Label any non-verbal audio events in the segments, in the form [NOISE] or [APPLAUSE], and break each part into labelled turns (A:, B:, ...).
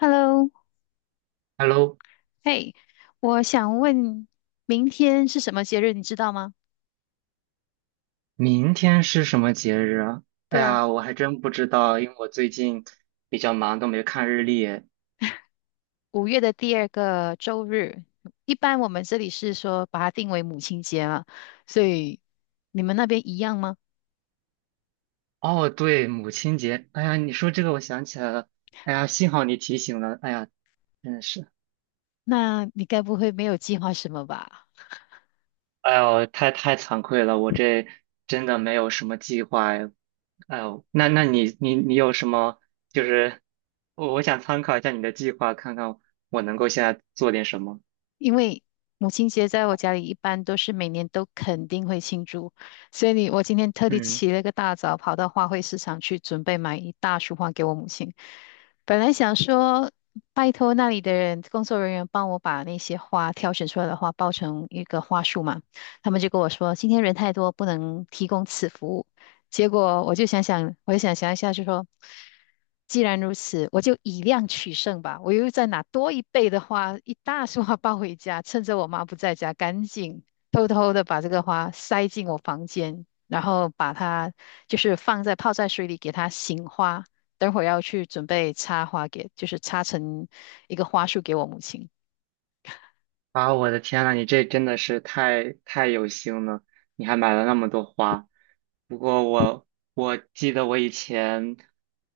A: Hello,
B: Hello，
A: 嘿，我想问，明天是什么节日？你知道吗？
B: 明天是什么节日啊？哎
A: 对啊，
B: 呀，我还真不知道，因为我最近比较忙，都没看日历。
A: 五月的第二个周日，一般我们这里是说把它定为母亲节嘛，所以你们那边一样吗？
B: 哦，对，母亲节。哎呀，你说这个，我想起来了。哎呀，幸好你提醒了。哎呀，真的是，
A: 那你该不会没有计划什么吧？
B: 哎呦，太惭愧了，我这真的没有什么计划哎。哎呦，那你有什么？就是我想参考一下你的计划，看看我能够现在做点什么。
A: 因为母亲节在我家里一般都是每年都肯定会庆祝，所以我今天特地
B: 嗯。
A: 起了个大早，跑到花卉市场去准备买一大束花给我母亲。本来想说拜托那里的人工作人员帮我把那些花挑选出来的花包成一个花束嘛，他们就跟我说今天人太多不能提供此服务，结果我就想想一下，就说，既然如此，我就以量取胜吧。我又再拿多一倍的花，一大束花抱回家，趁着我妈不在家，赶紧偷偷的把这个花塞进我房间，然后把它就是放在泡在水里，给它醒花。等会儿要去准备插花给，就是插成一个花束给我母亲。
B: 啊，我的天呐，你这真的是太有心了，你还买了那么多花。不过我记得我以前，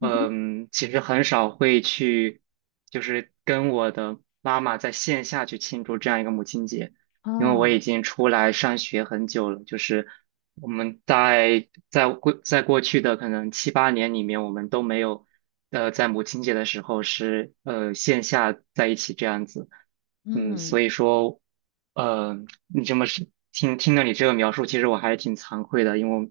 A: 嗯哼。
B: 其实很少会去，就是跟我的妈妈在线下去庆祝这样一个母亲节。因为我
A: 哦。
B: 已经出来上学很久了，就是我们在过去的可能七八年里面，我们都没有在母亲节的时候是线下在一起这样子，嗯，
A: 嗯。
B: 所以说呃你这么是听了你这个描述，其实我还是挺惭愧的，因为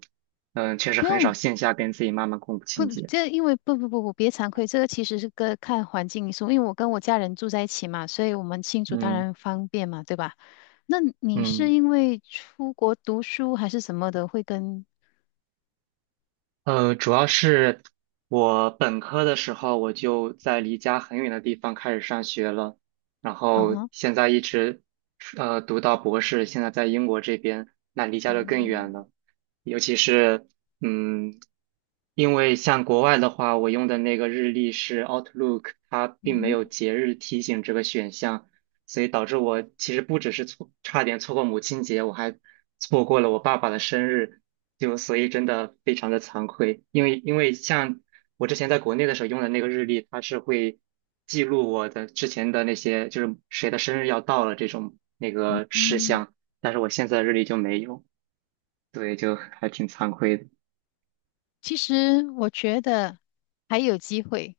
B: 确实
A: 不
B: 很
A: 用
B: 少线下跟自己妈妈过母
A: 不，
B: 亲节，
A: 这因为不不不不，别惭愧，这个其实是个看环境因素。因为我跟我家人住在一起嘛，所以我们庆祝当
B: 嗯
A: 然方便嘛，对吧？那你是
B: 嗯。
A: 因为出国读书还是什么的，会跟。
B: 主要是我本科的时候我就在离家很远的地方开始上学了，然
A: 啊
B: 后
A: 哈。
B: 现在一直读到博士，现在在英国这边，那离家就更远
A: 嗯。
B: 了。尤其是嗯，因为像国外的话，我用的那个日历是 Outlook，它并
A: 嗯
B: 没有
A: 哼。
B: 节日提醒这个选项，所以导致我其实不只是差点错过母亲节，我还错过了我爸爸的生日，就所以真的非常的惭愧，因为像我之前在国内的时候用的那个日历，它是会记录我的之前的那些，就是谁的生日要到了这种那个事
A: 嗯，
B: 项，但是我现在的日历就没有，对，就还挺惭愧的。
A: 其实我觉得还有机会。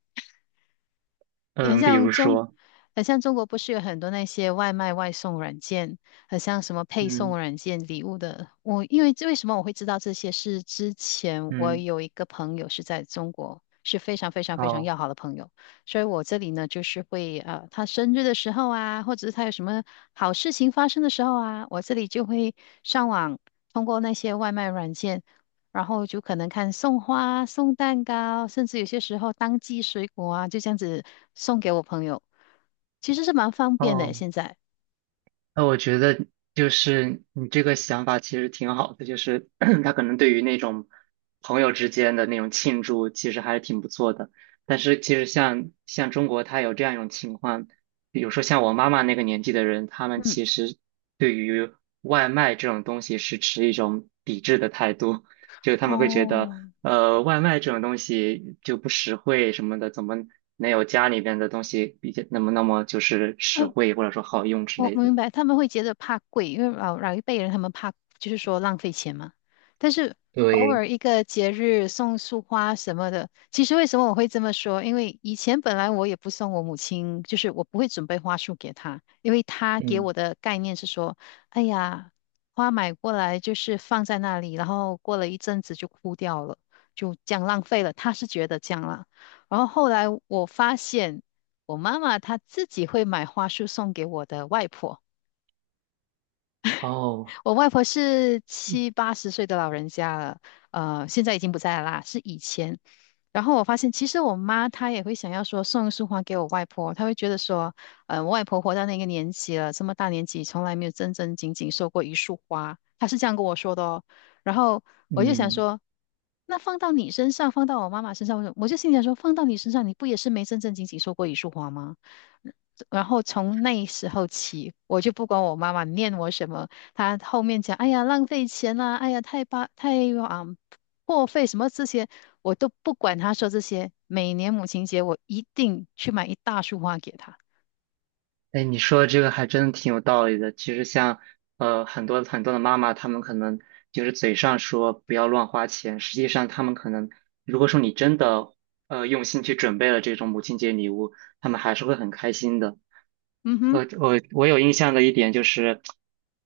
A: 很
B: 嗯，比
A: 像
B: 如
A: 中，
B: 说，
A: 很像中国不是有很多那些外卖外送软件，很像什么配送
B: 嗯
A: 软件、礼物的。我因为为什么我会知道这些？是之前我
B: 嗯，
A: 有一个朋友是在中国，是非常非常非常
B: 哦
A: 要好的朋友，所以我这里呢就是会他生日的时候啊，或者是他有什么好事情发生的时候啊，我这里就会上网通过那些外卖软件。然后就可能看送花、送蛋糕，甚至有些时候当季水果啊，就这样子送给我朋友，其实是蛮方便的。
B: 哦。
A: 现在，
B: 那我觉得就是你这个想法其实挺好的，就是 [CLEARS THROAT] 他可能对于那种朋友之间的那种庆祝，其实还是挺不错的。但是其实像中国，他有这样一种情况，比如说像我妈妈那个年纪的人，他们
A: 嗯。
B: 其实对于外卖这种东西是持一种抵制的态度，就是他们会觉得，
A: 哦。
B: 外卖这种东西就不实惠什么的，怎么能有家里边的东西比较那么就是实
A: 呃，
B: 惠或者说好用之
A: 我
B: 类
A: 我
B: 的。
A: 明白，他们会觉得怕贵，因为老一辈人他们怕就是说浪费钱嘛。但是偶
B: 对，
A: 尔一个节日送束花什么的，其实为什么我会这么说？因为以前本来我也不送我母亲，就是我不会准备花束给她，因为她给
B: 嗯，
A: 我的概念是说，哎呀，花买过来就是放在那里，然后过了一阵子就枯掉了，就这样浪费了。她是觉得这样啦。然后后来我发现，我妈妈她自己会买花束送给我的外婆。
B: 哦，
A: 我外婆是七八十岁的老人家了，现在已经不在了啦，是以前。然后我发现，其实我妈她也会想要说送一束花给我外婆，她会觉得说，嗯，我外婆活到那个年纪了，这么大年纪，从来没有正正经经收过一束花，她是这样跟我说的哦。然后我就想
B: 嗯，
A: 说，那放到你身上，放到我妈妈身上，我就心里想说，放到你身上，你不也是没正正经经收过一束花吗？然后从那时候起，我就不管我妈妈念我什么，他后面讲，哎呀，浪费钱啦、哎呀，太啊、破费什么这些，我都不管他说这些。每年母亲节，我一定去买一大束花给他。
B: 哎，你说的这个还真的挺有道理的。其实像很多很多的妈妈，她们可能就是嘴上说不要乱花钱，实际上她们可能如果说你真的用心去准备了这种母亲节礼物，她们还是会很开心的。
A: 嗯哼。
B: 我有印象的一点就是，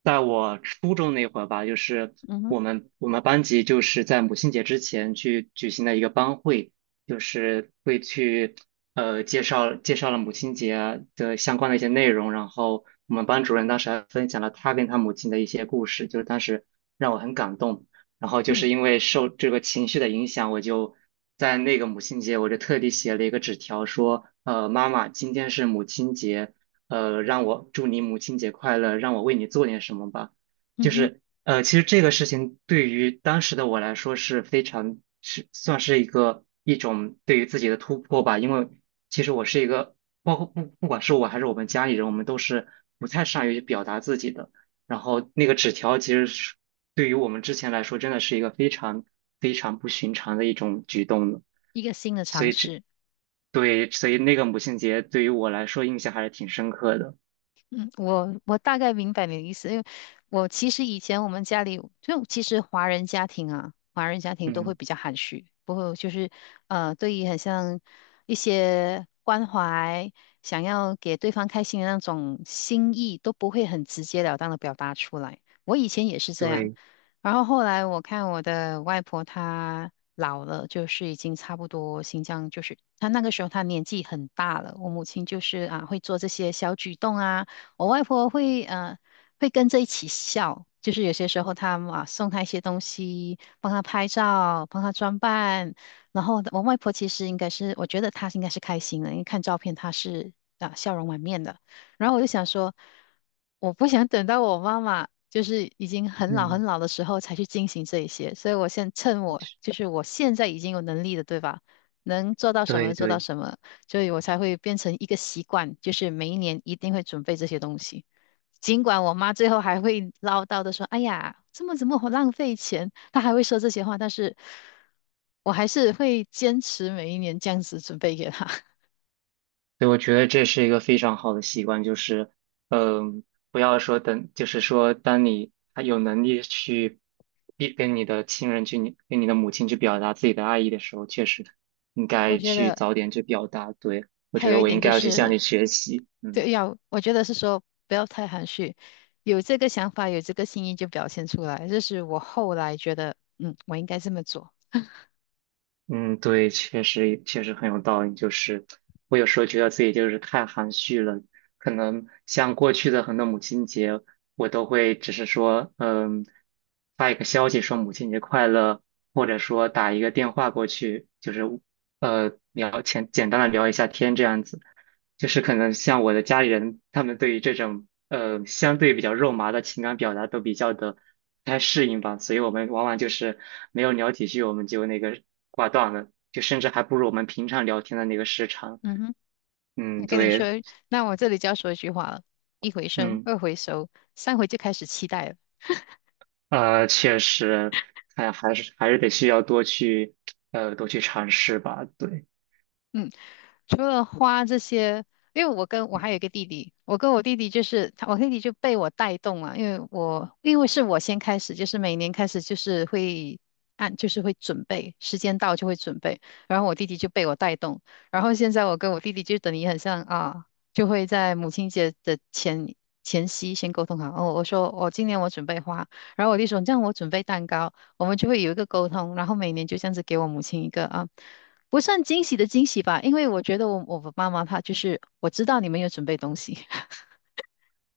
B: 在我初中那会儿吧，就是
A: 嗯哼。
B: 我们班级就是在母亲节之前去举行的一个班会，就是会去介绍了母亲节的相关的一些内容，然后我们班主任当时还分享了他跟他母亲的一些故事，就是当时让我很感动。然后就是
A: 嗯。
B: 因为受这个情绪的影响，我就在那个母亲节，我就特地写了一个纸条说，妈妈，今天是母亲节。让我祝你母亲节快乐，让我为你做点什么吧。
A: 嗯
B: 就
A: 哼。
B: 是其实这个事情对于当时的我来说是非常是算是一种对于自己的突破吧，因为其实我是一个，包括不管是我还是我们家里人，我们都是不太善于表达自己的。然后那个纸条其实是对于我们之前来说，真的是一个非常非常不寻常的一种举动的。
A: 一个新的
B: 所
A: 尝
B: 以这，
A: 试。
B: 对，所以那个母亲节对于我来说印象还是挺深刻的。
A: 嗯，我大概明白你的意思，因为我其实以前我们家里就其实华人家庭啊，华人家庭都会
B: 嗯，
A: 比较含蓄，不会就是对于很像一些关怀，想要给对方开心的那种心意，都不会很直截了当的表达出来。我以前也是这样，
B: 对，
A: 然后后来我看我的外婆她老了，就是已经差不多新疆就是她那个时候她年纪很大了，我母亲就是啊会做这些小举动啊。我外婆会跟着一起笑，就是有些时候她啊送她一些东西，帮她拍照，帮她装扮。然后我外婆其实应该是，我觉得她应该是开心的，因为看照片她是啊笑容满面的。然后我就想说，我不想等到我妈妈就是已经很老很
B: 嗯，
A: 老的时候才去进行这一些，所以我现趁我就是我现在已经有能力的，对吧？能做到什么就
B: 对
A: 做到
B: 对。
A: 什么，所以我才会变成一个习惯，就是每一年一定会准备这些东西。尽管我妈最后还会唠叨的说："哎呀，这么怎么好浪费钱？"她还会说这些话，但是我还是会坚持每一年这样子准备给她。[LAUGHS]
B: 对，我觉得这是一个非常好的习惯，就是，嗯，不要说等，就是说，当你还有能力去跟你的亲人去，你跟你的母亲去表达自己的爱意的时候，确实应
A: 我
B: 该
A: 觉
B: 去
A: 得
B: 早点去表达。对，我
A: 还
B: 觉
A: 有
B: 得
A: 一
B: 我应
A: 点
B: 该
A: 就
B: 要去向
A: 是，
B: 你学习。嗯。
A: 对，要我觉得是说不要太含蓄，有这个想法，有这个心意就表现出来。这是我后来觉得，嗯，我应该这么做。
B: 嗯，对，确实确实很有道理。就是我有时候觉得自己就是太含蓄了，可能像过去的很多母亲节，我都会只是说，嗯，发一个消息说母亲节快乐，或者说打一个电话过去，就是简简单的聊一下天这样子。就是可能像我的家里人，他们对于这种相对比较肉麻的情感表达都比较的不太适应吧，所以我们往往就是没有聊几句，我们就那个挂断了，就甚至还不如我们平常聊天的那个时长。
A: 嗯哼。
B: 嗯，
A: 跟你
B: 对，
A: 说，那我这里就要说一句话了：一回生，
B: 嗯，
A: 二回熟，三回就开始期待了。
B: 确实，哎，还是得需要多去多去尝试吧，对。
A: 嗯。除了花这些，因为我跟我还有一
B: 嗯。
A: 个弟弟，我跟我弟弟就是他，我弟弟就被我带动了，因为是我先开始，就是每年开始就是会按就是会准备，时间到就会准备，然后我弟弟就被我带动，然后现在我跟我弟弟就等于很像啊，就会在母亲节的前夕先沟通好，哦，我说我、今年我准备花，然后我弟说这样我准备蛋糕，我们就会有一个沟通，然后每年就这样子给我母亲一个啊。不算惊喜的惊喜吧，因为我觉得我妈妈她就是我知道你们有准备东西。[LAUGHS]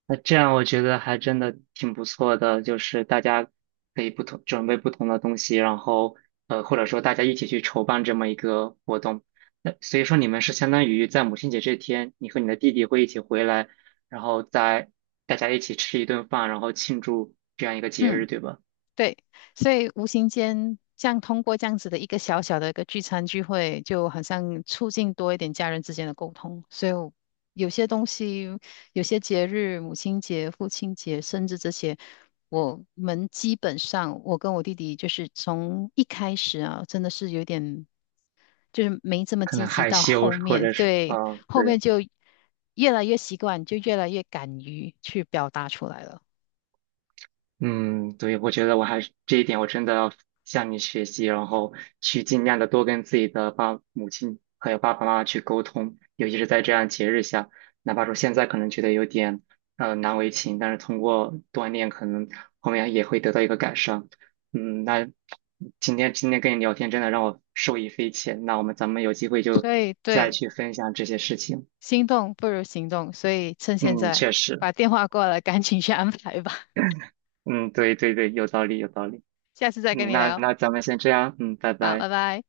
B: 那这样我觉得还真的挺不错的，就是大家可以不同准备不同的东西，然后或者说大家一起去筹办这么一个活动。那所以说你们是相当于在母亲节这天，你和你的弟弟会一起回来，然后在大家一起吃一顿饭，然后庆祝这样一个节
A: 嗯，
B: 日，对吧？
A: 对，所以无形间这样通过这样子的一个小小的一个聚餐聚会，就好像促进多一点家人之间的沟通，所以我有些东西，有些节日，母亲节、父亲节，甚至这些。我们基本上，我跟我弟弟就是从一开始啊，真的是有点就是没这么
B: 可能
A: 积极
B: 害
A: 到
B: 羞
A: 后
B: 或
A: 面，
B: 者是
A: 对，
B: 嗯，
A: 后
B: 对。
A: 面就越来越习惯，就越来越敢于去表达出来了。
B: 嗯，对，我觉得我还是这一点，我真的要向你学习，然后去尽量的多跟自己的母亲还有爸爸妈妈去沟通，尤其是在这样节日下，哪怕说现在可能觉得有点难为情，但是通过锻炼，可能后面也会得到一个改善。嗯，那今天跟你聊天，真的让我受益匪浅。那咱们有机会就
A: 所以
B: 再
A: 对，
B: 去分享这些事情。
A: 心动不如行动，所以趁现
B: 嗯，
A: 在
B: 确实，
A: 把电话挂了，赶紧去安排吧。
B: 嗯，对对对，有道理有道理。
A: [LAUGHS] 下次再跟
B: 嗯，
A: 你
B: 那
A: 聊，
B: 那咱们先这样，嗯，拜
A: 好，
B: 拜。
A: 拜拜。